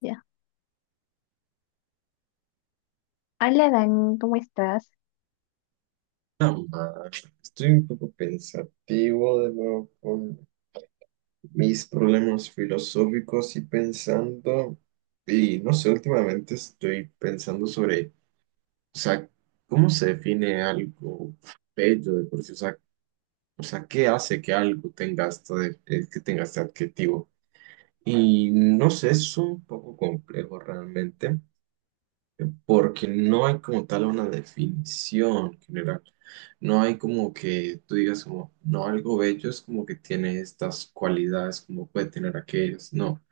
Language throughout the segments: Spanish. Ya. Hola, Dani, ¿cómo estás? Ah, Estoy un poco pensativo de nuevo con mis problemas filosóficos y pensando, y no sé, últimamente estoy pensando sobre, o sea, ¿cómo se define algo bello de por sí? O sea, ¿qué hace que algo tenga esta que tenga este adjetivo? Y no sé, es un poco complejo realmente. Porque no hay como tal una definición general. No hay como que tú digas como, no, algo bello es como que tiene estas cualidades, como puede tener aquellas, no,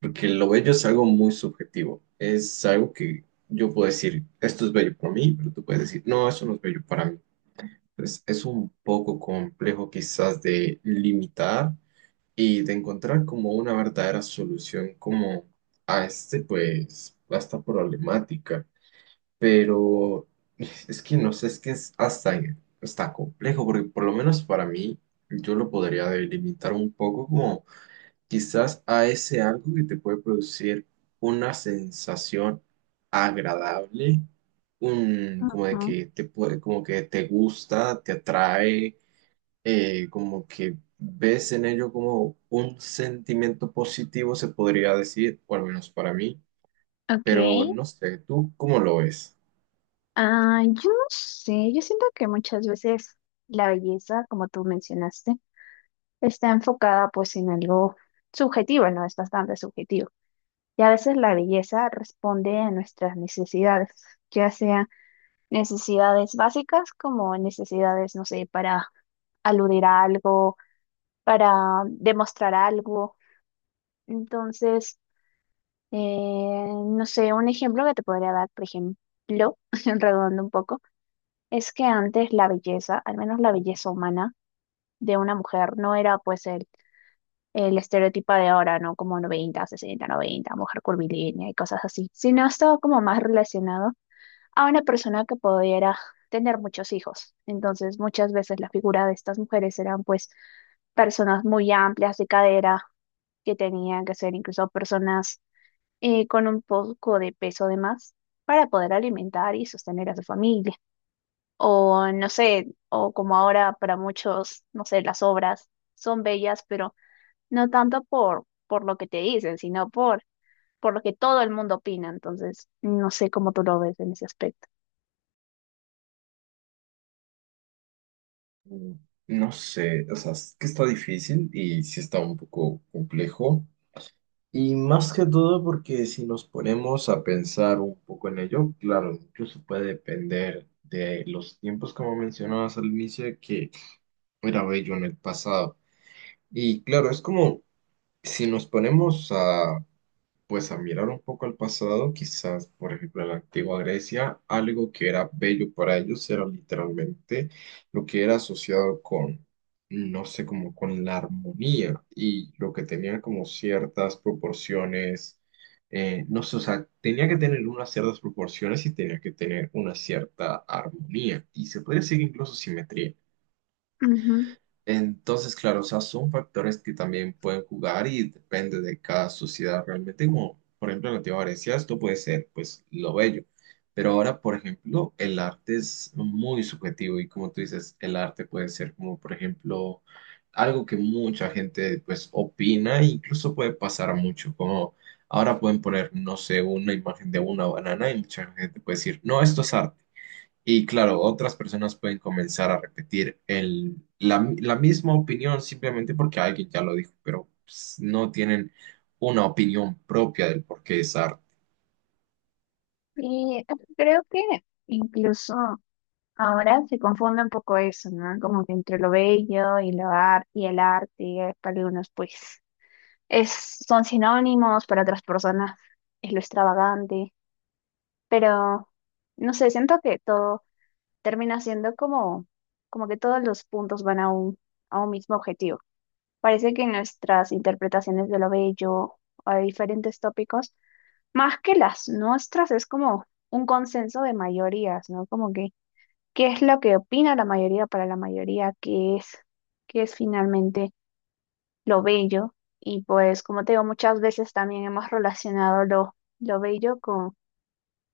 porque lo bello es algo muy subjetivo, es algo que yo puedo decir, esto es bello para mí, pero tú puedes decir, no, eso no es bello para mí. Entonces es un poco complejo quizás de limitar y de encontrar como una verdadera solución como a este, pues, a esta problemática, pero es que no sé, es que es hasta, está complejo, porque por lo menos para mí yo lo podría delimitar un poco como quizás a ese algo que te puede producir una sensación agradable, un, como de Ujú. que te puede, como que te gusta, te atrae, como que ves en ello como un sentimiento positivo, se podría decir, o al menos para mí, Ok. pero no sé, ¿tú cómo lo ves? Yo no sé, yo siento que muchas veces la belleza, como tú mencionaste, está enfocada pues en algo subjetivo, ¿no? Es bastante subjetivo. Y a veces la belleza responde a nuestras necesidades, ya sea necesidades básicas como necesidades, no sé, para aludir a algo, para demostrar algo. Entonces, no sé, un ejemplo que te podría dar, por ejemplo, redondo un poco, es que antes la belleza, al menos la belleza humana de una mujer, no era pues el estereotipo de ahora, ¿no? Como 90-60-90, mujer curvilínea y cosas así, sino estaba como más relacionado a una persona que pudiera tener muchos hijos. Entonces, muchas veces la figura de estas mujeres eran pues personas muy amplias de cadera, que tenían que ser incluso personas con un poco de peso de más para poder alimentar y sostener a su familia. O no sé, o como ahora para muchos, no sé, las obras son bellas, pero no tanto por lo que te dicen, sino por lo que todo el mundo opina. Entonces, no sé cómo tú lo ves en ese aspecto. Mm. No sé, o sea, es que está difícil y sí está un poco complejo. Y más que todo porque si nos ponemos a pensar un poco en ello, claro, incluso puede depender de los tiempos como mencionabas al inicio, que era bello en el pasado. Y claro, es como si nos ponemos a pues a mirar un poco al pasado, quizás, por ejemplo, en la antigua Grecia, algo que era bello para ellos era literalmente lo que era asociado con, no sé, como con la armonía y lo que tenía como ciertas proporciones, no sé, o sea, tenía que tener unas ciertas proporciones y tenía que tener una cierta armonía y se podría decir incluso simetría. Ujú. Entonces, claro, o sea, son factores que también pueden jugar y depende de cada sociedad realmente, como por ejemplo en Latinoamérica esto puede ser pues lo bello, pero ahora, por ejemplo, el arte es muy subjetivo y como tú dices, el arte puede ser como, por ejemplo, algo que mucha gente pues opina e incluso puede pasar mucho, como ahora pueden poner, no sé, una imagen de una banana y mucha gente puede decir, no, esto es arte. Y claro, otras personas pueden comenzar a repetir la misma opinión simplemente porque alguien ya lo dijo, pero pues, no tienen una opinión propia del por qué es arte. Y creo que incluso ahora se confunde un poco eso, ¿no? Como que entre lo bello y y el arte, para algunos, pues. Es, son sinónimos para otras personas, es lo extravagante, pero no sé, siento que todo termina siendo como, como que todos los puntos van a a un mismo objetivo. Parece que nuestras interpretaciones de lo bello o de diferentes tópicos, más que las nuestras, es como un consenso de mayorías, ¿no? Como que, ¿qué es lo que opina la mayoría para la mayoría? Qué es finalmente lo bello? Y pues, como te digo, muchas veces también hemos relacionado lo bello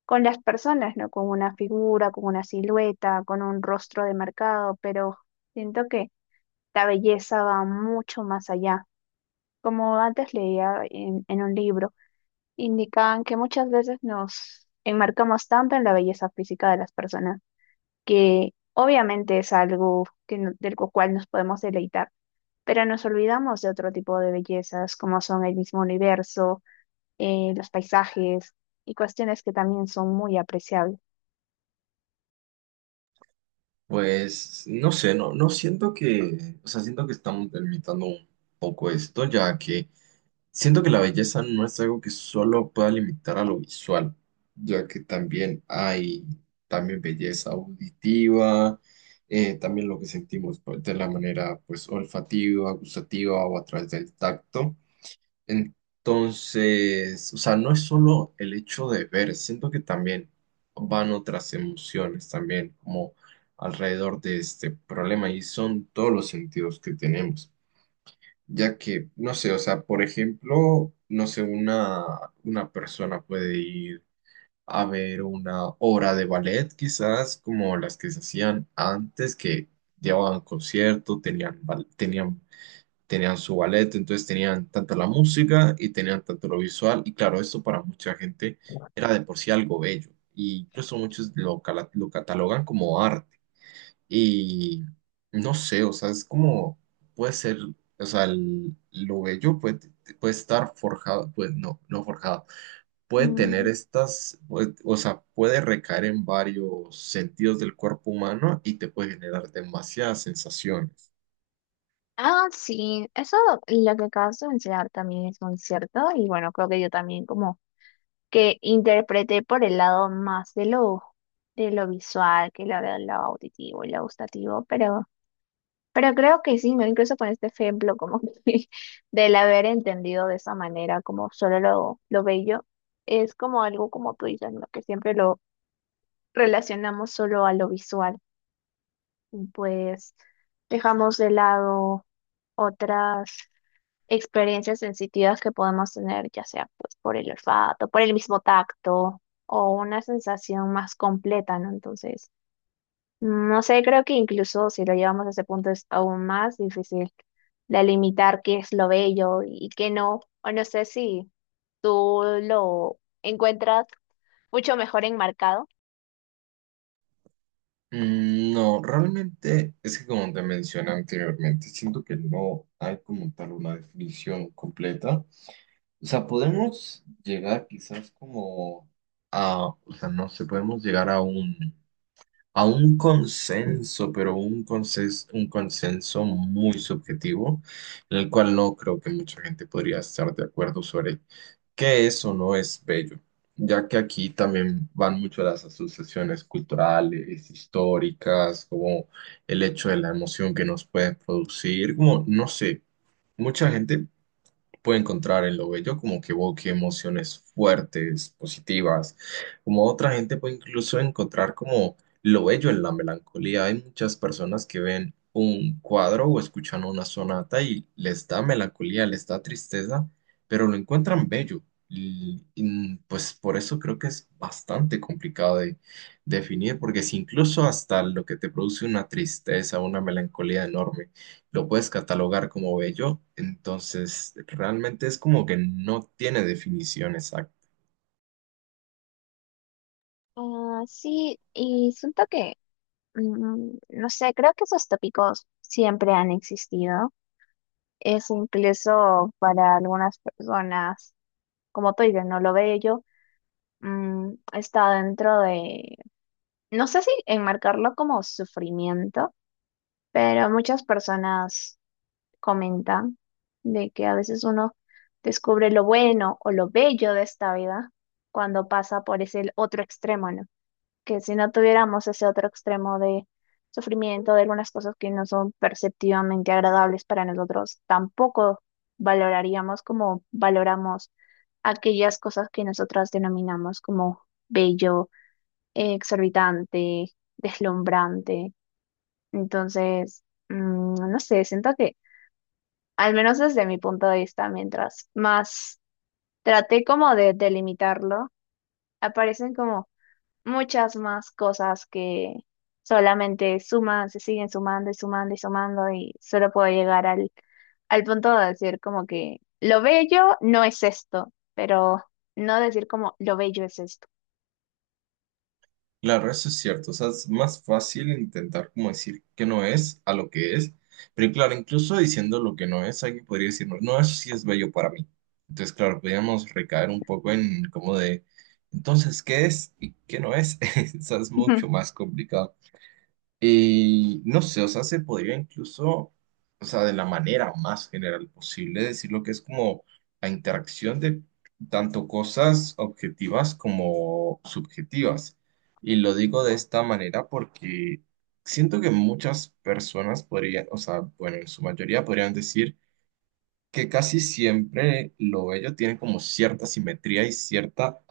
con las personas, ¿no? Con una figura, con una silueta, con un rostro demarcado, pero siento que la belleza va mucho más allá. Como antes leía en un libro, indicaban que muchas veces nos enmarcamos tanto en la belleza física de las personas que obviamente es algo que, del cual nos podemos deleitar, pero nos olvidamos de otro tipo de bellezas, como son el mismo universo, los paisajes y cuestiones que también son muy apreciables. Pues no sé, no siento que, o sea, siento que estamos delimitando un poco esto, ya que siento que la belleza no es algo que solo pueda limitar a lo visual, ya que también hay también belleza auditiva, también lo que sentimos pues, de la manera pues olfativa, gustativa o a través del tacto. Entonces, o sea, no es solo el hecho de ver, siento que también van otras emociones también como alrededor de este problema y son todos los sentidos que tenemos ya que, no sé, o sea, por ejemplo, no sé, una persona puede ir a ver una obra de ballet, quizás como las que se hacían antes, que llevaban concierto, tenían su ballet, entonces tenían tanto la música y tenían tanto lo visual, y claro, esto para mucha gente era de por sí algo bello, y incluso muchos lo catalogan como arte. Y no sé, o sea, es como puede ser, o sea, lo bello puede estar forjado, pues no forjado, puede tener Mm, estas, pues, o sea, puede recaer en varios sentidos del cuerpo humano y te puede generar demasiadas sensaciones. Ah, sí, eso lo que acabas de mencionar también es muy cierto y bueno, creo que yo también como que interpreté por el lado más de lo visual que de lo auditivo y lo gustativo, pero creo que sí, ¿no? Incluso con este ejemplo, como que del haber entendido de esa manera, como solo lo bello, es como algo como tú dices, ¿no? Que siempre lo relacionamos solo a lo visual y pues dejamos de lado otras experiencias sensitivas que podemos tener, ya sea pues por el olfato, por el mismo tacto o una sensación más completa, ¿no? Entonces, no sé, creo que incluso si lo llevamos a ese punto es aún más difícil de limitar qué es lo bello y qué no. O no sé si tú lo encuentras mucho mejor enmarcado. Mm, no, realmente es que como te mencioné anteriormente, siento que no hay como tal una definición completa. O sea, podemos llegar quizás como a, o sea, no sé, podemos llegar a un consenso, pero un consenso muy subjetivo, en el cual no creo que mucha gente podría estar de acuerdo sobre qué es o no es bello, ya que aquí también van mucho las asociaciones culturales, históricas, como el hecho de la emoción que nos puede producir, como, no sé, mucha gente puede encontrar en lo bello como que evoque emociones fuertes, positivas, como otra gente puede incluso encontrar como lo bello en la melancolía. Hay muchas personas que ven un cuadro o escuchan una sonata y les da melancolía, les da tristeza, pero lo encuentran bello. Pues por eso creo que es bastante complicado de definir, porque si incluso hasta lo que te produce una tristeza, una melancolía enorme, lo puedes catalogar como bello, entonces realmente es como que no tiene definición exacta. Ah, sí, y siento que, no sé, creo que esos tópicos siempre han existido. Es incluso para algunas personas, como tú dices, no lo bello, está dentro de, no sé si enmarcarlo como sufrimiento. Pero muchas personas comentan de que a veces uno descubre lo bueno o lo bello de esta vida cuando pasa por ese otro extremo, ¿no? Que si no tuviéramos ese otro extremo de sufrimiento, de algunas cosas que no son perceptivamente agradables para nosotros, tampoco valoraríamos como valoramos aquellas cosas que nosotras denominamos como bello, exorbitante, deslumbrante. Entonces, no sé, siento que, al menos desde mi punto de vista, mientras más traté como de delimitarlo, aparecen como muchas más cosas que solamente suman, se siguen sumando y sumando y sumando, y solo puedo llegar al punto de decir como que lo bello no es esto, pero no decir como lo bello es esto. Claro, eso es cierto, o sea, es más fácil intentar como decir que no es a lo que es, pero claro, incluso diciendo lo que no es, alguien podría decir, no, no, eso sí es bello para mí. Entonces, claro, podríamos recaer un poco en como de, entonces, ¿qué es y qué no es? O sea, es mucho más complicado. Y no sé, o sea, se podría incluso, o sea, de la manera más general posible decir lo que es como la interacción de tanto cosas objetivas como subjetivas. Y lo digo de esta manera porque siento que muchas personas podrían, o sea, bueno, en su mayoría podrían decir que casi siempre lo bello tiene como cierta simetría y cierta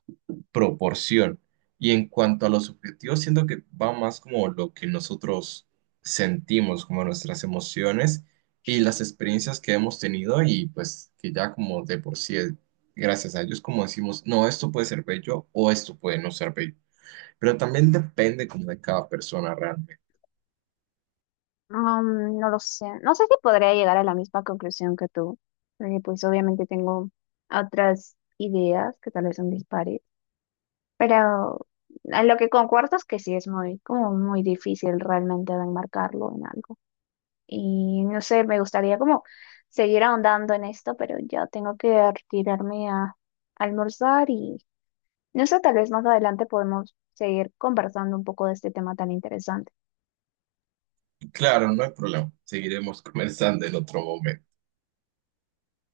proporción. Y en cuanto a los subjetivos, siento que va más como lo que nosotros sentimos, como nuestras emociones y las experiencias que hemos tenido y pues que ya como de por sí, gracias a ellos, como decimos, no, esto puede ser bello o esto puede no ser bello. Pero también depende como de cada persona realmente. No lo sé. No sé si podría llegar a la misma conclusión que tú, porque pues obviamente tengo otras ideas que tal vez son dispares, pero a lo que concuerdo es que sí es muy, como muy difícil realmente de enmarcarlo en algo. Y no sé, me gustaría como seguir ahondando en esto, pero ya tengo que retirarme a almorzar y no sé, tal vez más adelante podemos seguir conversando un poco de este tema tan interesante. Y claro, no hay problema, seguiremos conversando en otro momento.